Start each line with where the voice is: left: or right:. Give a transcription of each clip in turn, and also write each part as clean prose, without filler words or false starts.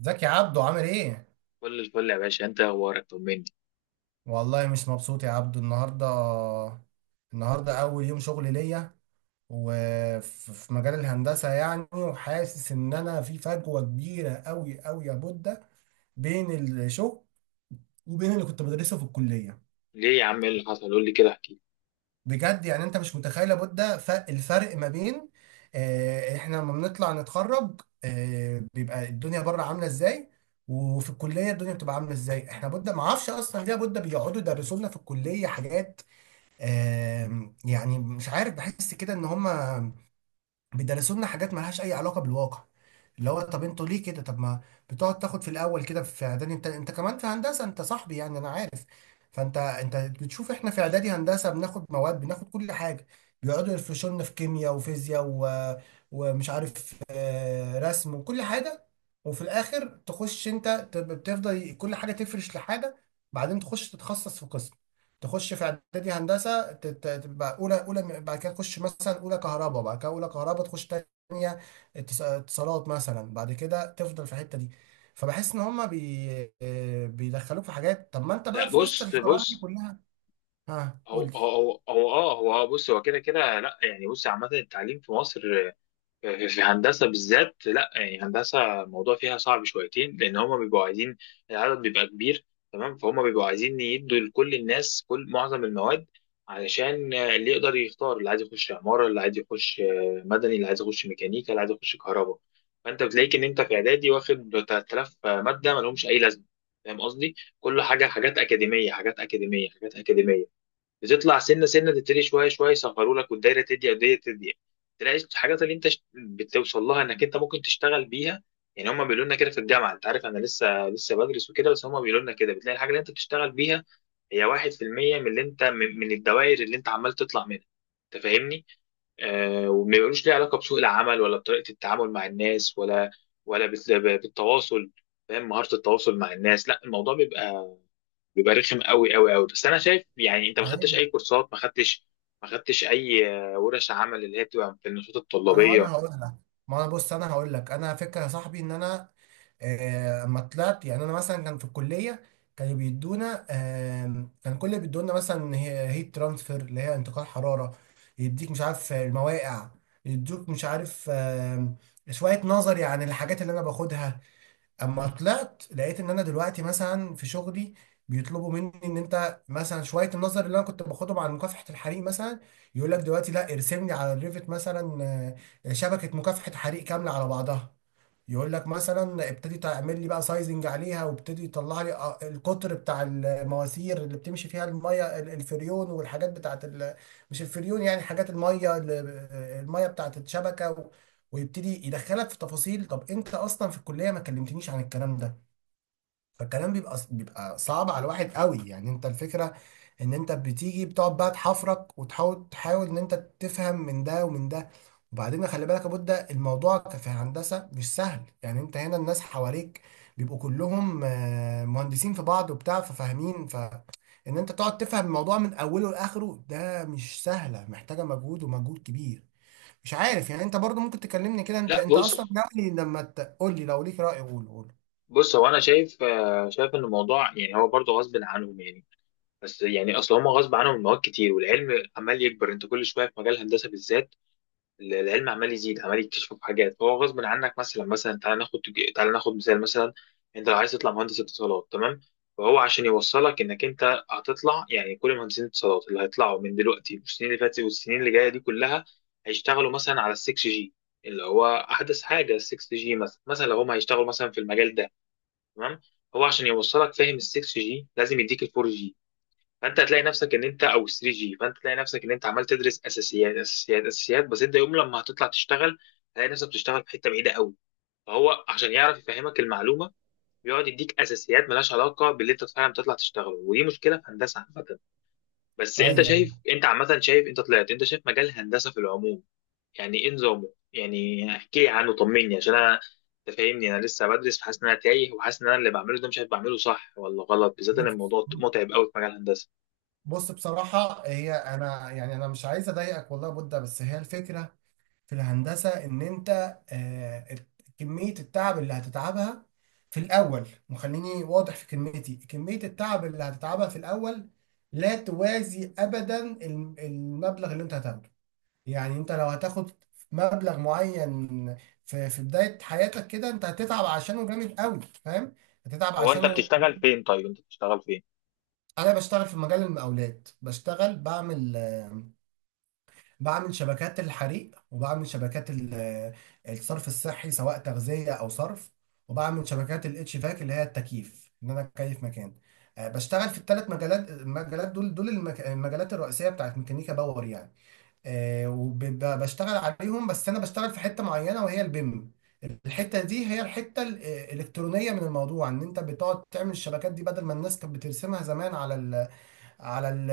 right: ازيك يا عبدو؟ عامل ايه؟
left: كل الفل يا باشا، انت اخبارك؟ طمني.
right: والله مش مبسوط يا عبدو النهارده اول يوم شغل ليا، وفي مجال الهندسه يعني. وحاسس ان انا في فجوه كبيره قوي قوي يا بودة، بين الشغل وبين اللي كنت بدرسه في الكليه.
left: ليه يا عم، ايه اللي حصل؟ قول لي كده، احكي لي.
right: بجد يعني انت مش متخيل يا بودة، الفرق ما بين، احنا لما بنطلع نتخرج، بيبقى الدنيا بره عامله ازاي، وفي الكليه الدنيا بتبقى عامله ازاي. احنا بودة ما اعرفش اصلا ليه يا بودة بيقعدوا يدرسوا لنا في الكليه حاجات. يعني مش عارف، بحس كده ان هم بيدرسوا لنا حاجات مالهاش اي علاقه بالواقع. اللي هو، طب انتوا ليه كده؟ طب ما بتقعد تاخد في الاول كده في اعدادي، انت كمان في هندسه، انت صاحبي يعني انا عارف. فانت بتشوف، احنا في اعدادي هندسه بناخد مواد، بناخد كل حاجه. بيقعدوا يفرشوا لنا في كيمياء وفيزياء و ومش عارف، رسم وكل حاجه. وفي الاخر تخش انت بتفضل كل حاجه تفرش لحاجه، بعدين تخش تتخصص في قسم. تخش في اعدادي هندسه تبقى اولى، اولى بعد كده تخش مثلا اولى كهرباء، بعد كده اولى كهرباء تخش تانية اتصالات مثلا، بعد كده تفضل في الحته دي. فبحس ان هما بيدخلوك في حاجات. طب ما انت
left: لا،
right: بقى في وسط
left: بص
right: الفراغ دي
left: بص.
right: كلها! ها،
left: هو
right: قول
left: هو هو هو اه هو اه بص، هو كده كده. لا يعني، بص، عامة التعليم في مصر، في هندسة بالذات، لا يعني، هندسة الموضوع فيها صعب شويتين لأن هما بيبقوا عايزين. العدد بيبقى كبير، تمام؟ فهم بيبقوا عايزين يدوا لكل الناس كل معظم المواد علشان اللي يقدر يختار، اللي عايز يخش عمارة، اللي عايز يخش مدني، اللي عايز يخش ميكانيكا، اللي عايز يخش كهرباء. فأنت بتلاقيك إن أنت في إعدادي واخد 3000 مادة مالهمش أي لازمة. فاهم قصدي؟ كل حاجة، حاجات أكاديمية، حاجات أكاديمية، حاجات أكاديمية، بتطلع سنه سنه تبتدي شويه شويه يصغروا لك، والدايره تضيق والدايره تضيق، تلاقي الحاجات اللي انت بتوصل لها انك انت ممكن تشتغل بيها. يعني هم بيقولوا لنا كده في الجامعه، انت عارف، انا لسه بدرس وكده، بس هم بيقولوا لنا كده، بتلاقي الحاجه اللي انت بتشتغل بيها هي 1% من اللي انت من الدوائر اللي انت عمال تطلع منها. انت فاهمني؟ وما بيقولوش ليه علاقه بسوق العمل، ولا بطريقه التعامل مع الناس، ولا بالتواصل، فاهم؟ مهاره التواصل مع الناس. لا، الموضوع بيبقى رخم قوي قوي قوي. بس انا شايف، يعني انت ما خدتش
right: لي.
left: اي كورسات، ما خدتش، ما خدتش اي ورش عمل اللي هي بتبقى في النشاط
right: انا
left: الطلابيه.
right: هقول لك. ما انا، بص، انا هقول لك. انا فكره يا صاحبي ان انا، اما طلعت، يعني انا مثلا كان في الكليه كانوا بيدونا، كان كل اللي بيدونا مثلا هي هيت ترانسفير، اللي هي انتقال حراره. يديك مش عارف المواقع، يدوك مش عارف، شويه نظري عن الحاجات اللي انا باخدها. اما طلعت لقيت ان انا دلوقتي مثلا في شغلي بيطلبوا مني، ان انت مثلا شويه النظر اللي انا كنت باخدهم على مكافحه الحريق مثلا، يقول لك دلوقتي لا، ارسم لي على الريفت مثلا، شبكه مكافحه حريق كامله على بعضها. يقول لك مثلا ابتدي تعمل لي بقى سايزنج عليها، وابتدي يطلع لي، القطر بتاع المواسير اللي بتمشي فيها الميه، الفريون، والحاجات بتاعت مش الفريون يعني، حاجات الميه، الميه بتاعت الشبكه، و ويبتدي يدخلك في تفاصيل. طب انت اصلا في الكليه ما كلمتنيش عن الكلام ده. فالكلام بيبقى، صعب على الواحد قوي. يعني انت الفكرة ان انت بتيجي بتقعد بقى تحفرك، وتحاول ان انت تفهم من ده ومن ده. وبعدين خلي بالك يا بودة، الموضوع في هندسة مش سهل. يعني انت هنا الناس حواليك بيبقوا كلهم، مهندسين في بعض وبتاع، ففاهمين. ان انت تقعد تفهم الموضوع من اوله لاخره، ده مش سهلة، محتاجة مجهود، ومجهود كبير. مش عارف، يعني انت برضو ممكن تكلمني كده، انت
left: لا،
right: انت اصلا
left: بص
right: ناوي لما تقول لي، لو ليك رأي، قول، قول.
left: بص، هو انا شايف، شايف ان الموضوع، يعني هو برضه غصب عنهم يعني. بس يعني اصل هم غصب عنهم مواد كتير، والعلم عمال يكبر، انت كل شويه في مجال الهندسه بالذات العلم عمال يزيد، عمال يكتشفوا في حاجات، هو غصب عنك. مثلا مثلا تعال ناخد مثال. مثلا انت لو عايز تطلع مهندس اتصالات، تمام؟ فهو عشان يوصلك انك انت هتطلع، يعني كل مهندسين الاتصالات اللي هيطلعوا من دلوقتي والسنين اللي فاتت والسنين اللي جايه دي كلها هيشتغلوا مثلا على ال 6 جي، اللي هو احدث حاجه، ال 6 جي. مثلا مثلا لو هم هيشتغلوا مثلا في المجال ده، تمام. هو عشان يوصلك فاهم ال 6 جي لازم يديك ال 4 جي، فانت هتلاقي نفسك ان انت، او 3 جي، فانت هتلاقي نفسك ان انت عمال تدرس اساسيات اساسيات اساسيات. بس انت يوم لما هتطلع تشتغل هتلاقي نفسك بتشتغل في حته بعيده قوي. فهو عشان يعرف يفهمك المعلومه بيقعد يديك اساسيات ملهاش علاقه باللي انت فعلا بتطلع تشتغله، ودي مشكله في هندسه عامه. بس انت
right: ايوه.
left: شايف، انت عامه شايف، انت طلعت، انت شايف مجال الهندسه في العموم، يعني ايه نظامه؟ يعني احكي لي عنه، طمني. عشان انا، انت فاهمني، انا لسه بدرس، فحاسس ان انا تايه وحاسس ان انا اللي بعمله ده مش عارف بعمله صح ولا غلط، بالذات ان الموضوع متعب قوي في مجال الهندسه.
right: بص، بصراحة، هي أنا يعني أنا مش عايز أضايقك والله يا بودة، بس هي الفكرة في الهندسة، إن أنت، آه، كمية التعب اللي هتتعبها في الأول، وخليني واضح في كلمتي، كمية التعب اللي هتتعبها في الأول لا توازي أبدا المبلغ اللي أنت هتاخده. يعني أنت لو هتاخد مبلغ معين، في بداية حياتك كده، أنت هتتعب عشانه جامد قوي. فاهم؟ هتتعب
left: هو انت
right: عشانه.
left: بتشتغل فين؟ طيب انت بتشتغل فين؟
right: أنا بشتغل في مجال المقاولات، بشتغل، بعمل شبكات الحريق، وبعمل شبكات الصرف الصحي، سواء تغذية أو صرف. وبعمل شبكات الاتش فاك، اللي هي التكييف، إن أنا أكيف مكان. بشتغل في الثلاث مجالات. دول المجالات الرئيسية بتاعت ميكانيكا باور يعني. وبشتغل عليهم. بس أنا بشتغل في حتة معينة وهي البيم. الحتة دي هي الحتة، الإلكترونية، من الموضوع إن أنت بتقعد تعمل الشبكات دي بدل ما الناس كانت بترسمها زمان على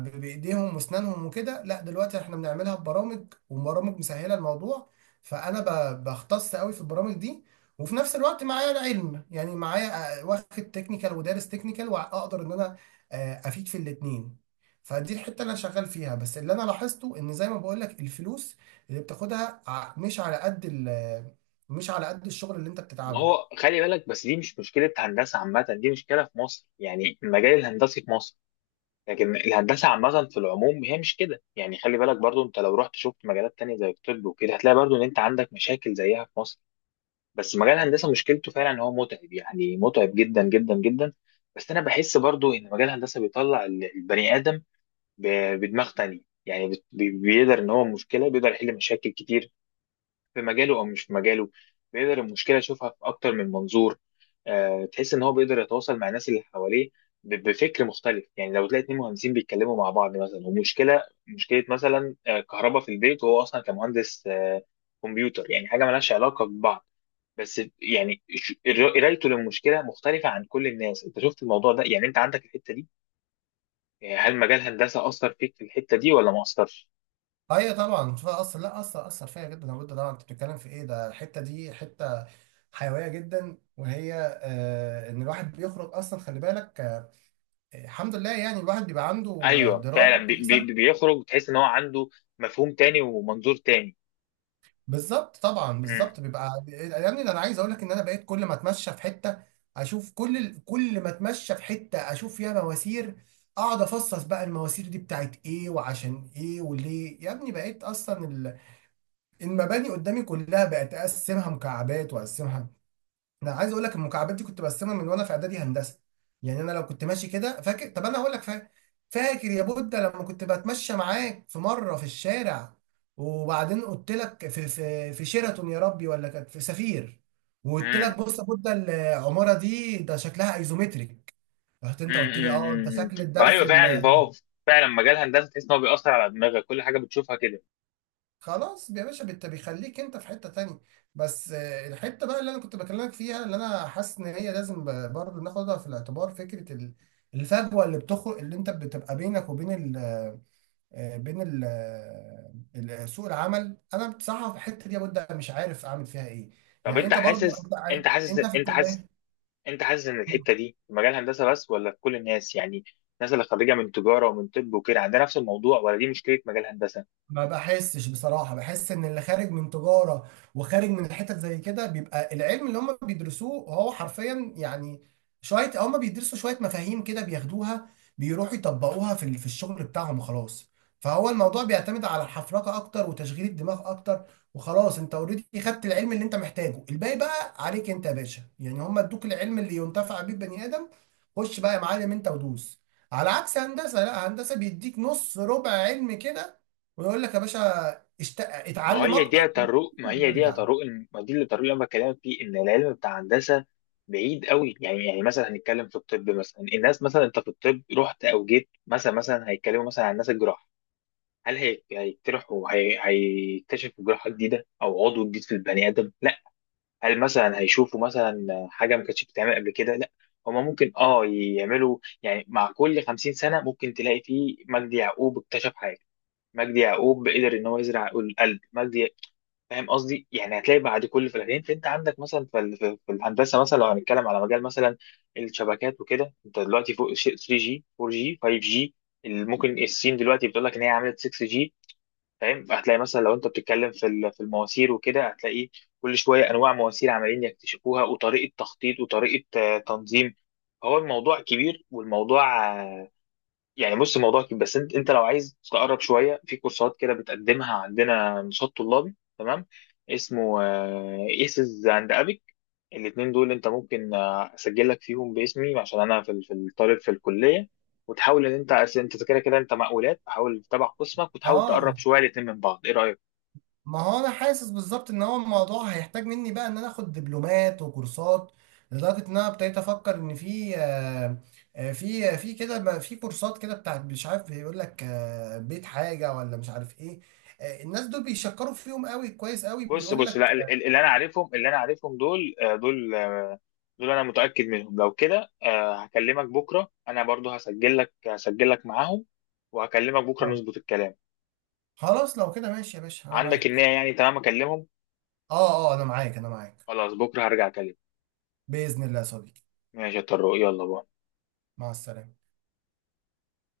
right: بايديهم واسنانهم وكده. لا، دلوقتي احنا بنعملها ببرامج، وبرامج مسهله الموضوع. فانا، بختص قوي في البرامج دي. وفي نفس الوقت معايا العلم، يعني معايا، واخد تكنيكال، ودارس تكنيكال، واقدر ان انا، افيد في الاتنين. فدي الحته اللي انا شغال فيها. بس اللي انا لاحظته، ان زي ما بقول لك، الفلوس اللي بتاخدها، مش على قد مش على قد الشغل اللي انت
left: ما
right: بتتعبه.
left: هو خلي بالك بس، دي مش مشكله هندسه عامه، دي مشكله في مصر، يعني المجال الهندسي في مصر. لكن الهندسه عامه في العموم هي مش كده. يعني خلي بالك برضو، انت لو رحت شفت مجالات تانية زي الطب وكده هتلاقي برضو ان انت عندك مشاكل زيها في مصر. بس مجال الهندسه مشكلته فعلا ان هو متعب، يعني متعب جدا جدا جدا. بس انا بحس برضو ان مجال الهندسه بيطلع البني ادم بدماغ تانية. يعني بيقدر ان هو مشكله، بيقدر يحل مشاكل كتير في مجاله او مش في مجاله. بيقدر المشكله يشوفها في اكتر من منظور. تحس ان هو بيقدر يتواصل مع الناس اللي حواليه بفكر مختلف. يعني لو تلاقي اتنين مهندسين بيتكلموا مع بعض مثلا، ومشكله مشكله مثلا كهرباء في البيت، وهو اصلا كمهندس كمبيوتر، يعني حاجه مالهاش علاقه ببعض، بس يعني قرايته للمشكله مختلفه عن كل الناس. انت شفت الموضوع ده؟ يعني انت عندك الحته دي. يعني هل مجال هندسه اثر فيك في الحته دي ولا ما اثرش؟
right: ايوه طبعا. فاثر؟ لا، اثر، اثر فيا جدا، لابد طبعا. انت بتتكلم في ايه؟ ده الحته دي حته حيويه جدا، وهي، ان الواحد بيخرج اصلا خلي بالك، الحمد لله يعني الواحد بيبقى عنده،
left: ايوه
right: درايه
left: فعلا. بي
right: كويسه.
left: بي بيخرج تحس ان هو عنده مفهوم تاني ومنظور تاني.
right: بالظبط، طبعا،
left: امم.
right: بالظبط بيبقى يعني. ده انا عايز اقول لك ان انا بقيت كل ما اتمشى في حته اشوف، كل ما اتمشى في حته اشوف فيها مواسير. اقعد افصص بقى، المواسير دي بتاعت ايه وعشان ايه وليه يا ابني. بقيت اصلا المباني قدامي كلها بقت اقسمها مكعبات، واقسمها. انا عايز اقول لك المكعبات دي كنت برسمها من وانا في اعدادي هندسه. يعني انا لو كنت ماشي كده، فاكر؟ طب انا هقول لك. فاكر فاكر يا بودة لما كنت بتمشى معاك في مره في الشارع؟ وبعدين قلت لك في، في شيراتون يا ربي ولا كانت في سفير، وقلت
left: امم.
right: لك بص يا بودة، العماره دي ده شكلها ايزومتريك. رحت انت
left: امم.
right: قلت
left: امم.
right: لي: اه انت،
left: إمم، إمم.
right: شكل الدرس.
left: فايوه فعلا، فهو فعلا مجال هندسه تحس ان هو بيأثر على دماغك، كل حاجه بتشوفها كده.
right: خلاص يا باشا، انت بيخليك انت في حتة تانية. بس، الحتة بقى اللي انا كنت بكلمك فيها، اللي انا حاسس ان هي لازم برضه ناخدها في الاعتبار، فكرة الفجوة اللي بتخرج اللي انت بتبقى بينك وبين ال، بين ال، سوق العمل. انا بصراحة في الحتة دي يا بود مش عارف اعمل فيها ايه.
left: طب
right: يعني انت برضه انت، أنت في الكلية.
left: انت حاسس ان الحته دي في مجال هندسه بس، ولا في كل الناس؟ يعني الناس اللي خريجه من تجاره ومن طب وكده عندها نفس الموضوع؟ ولا دي مشكله مجال هندسه؟
right: ما بحسش بصراحة، بحس ان اللي خارج من تجارة، وخارج من حتت زي كده، بيبقى العلم اللي هم بيدرسوه هو حرفيا، يعني شوية. هم بيدرسوا شوية مفاهيم كده بياخدوها، بيروحوا يطبقوها في في الشغل بتاعهم وخلاص. فهو الموضوع بيعتمد على الحفرقة اكتر، وتشغيل الدماغ اكتر وخلاص. انت اوريدي خدت العلم اللي انت محتاجه، الباقي بقى عليك انت يا باشا. يعني هم ادوك العلم اللي ينتفع بيه بني ادم. خش بقى يا معلم انت ودوس. على عكس هندسة، لا، هندسة بيديك نص ربع علم كده، ويقول لك يا باشا:
left: ما
right: اتعلم
left: هي دي
right: اكتر
left: يا طارق، ما هي دي يا
right: وارجع.
left: طارق الم- ما دي اللي طارق اللي انا بكلمك فيه، ان العلم بتاع هندسه بعيد قوي. يعني مثلا هنتكلم في الطب مثلا، الناس مثلا انت في الطب رحت او جيت، مثلا مثلا هيتكلموا مثلا عن الناس الجراح، هل هيجترحوا، هيكتشفوا جراحه جديده او عضو جديد في البني ادم؟ لا. هل مثلا هيشوفوا مثلا حاجه ما كانتش بتتعمل قبل كده؟ لا. هما ممكن اه يعملوا، يعني مع كل 50 سنه ممكن تلاقي فيه مجدي يعقوب اكتشف حاجه، مجدي يعقوب قدر ان هو يزرع القلب. مجدي، فاهم قصدي؟ يعني هتلاقي بعد كل فلاتين. انت عندك مثلا في في الهندسه، مثلا لو هنتكلم على مجال مثلا الشبكات وكده، انت دلوقتي فوق شيء 3G 4G 5G. ممكن الصين دلوقتي بتقول لك ان هي عملت 6G، فاهم؟ هتلاقي مثلا لو انت بتتكلم في المواسير وكده، هتلاقي كل شويه انواع مواسير عمالين يكتشفوها، وطريقه تخطيط، وطريقه تنظيم. هو الموضوع كبير، والموضوع، يعني بص، الموضوع كده بس. انت لو عايز تقرب شويه، في كورسات كده بتقدمها عندنا نشاط طلابي تمام، اسمه ايسز اند ابيك. الاثنين دول انت ممكن اسجل لك فيهم باسمي، عشان انا في الطالب في الكليه. وتحاول ان انت انت كده كده انت مقاولات، تحاول تتابع قسمك وتحاول تقرب
right: اه،
left: شويه الاثنين من بعض، ايه رايك؟
right: ما هو انا حاسس بالظبط ان هو الموضوع هيحتاج مني بقى ان انا اخد دبلومات وكورسات، لدرجه ان انا ابتديت افكر ان في، في كده في كورسات كده بتاعت، مش عارف، بيقول لك، بيت حاجه ولا مش عارف ايه. الناس دول بيشكروا فيهم قوي، كويس قوي،
left: بص
right: بيقول
left: بص، لا
right: لك.
left: ال- ال- اللي انا عارفهم، دول، انا متاكد منهم. لو كده، هكلمك بكره. انا برضو هسجل لك معاهم، وهكلمك بكره
right: اه،
left: نظبط الكلام.
right: خلاص، لو كده ماشي يا باشا انا
left: عندك النية
right: معاك.
left: يعني؟ تمام، اكلمهم.
right: اه، اه، انا معاك، انا معاك.
left: خلاص، بكره هرجع اكلمك.
right: باذن الله يا صديقي.
left: ماشي يا طارق، يلا باي.
right: مع السلامه.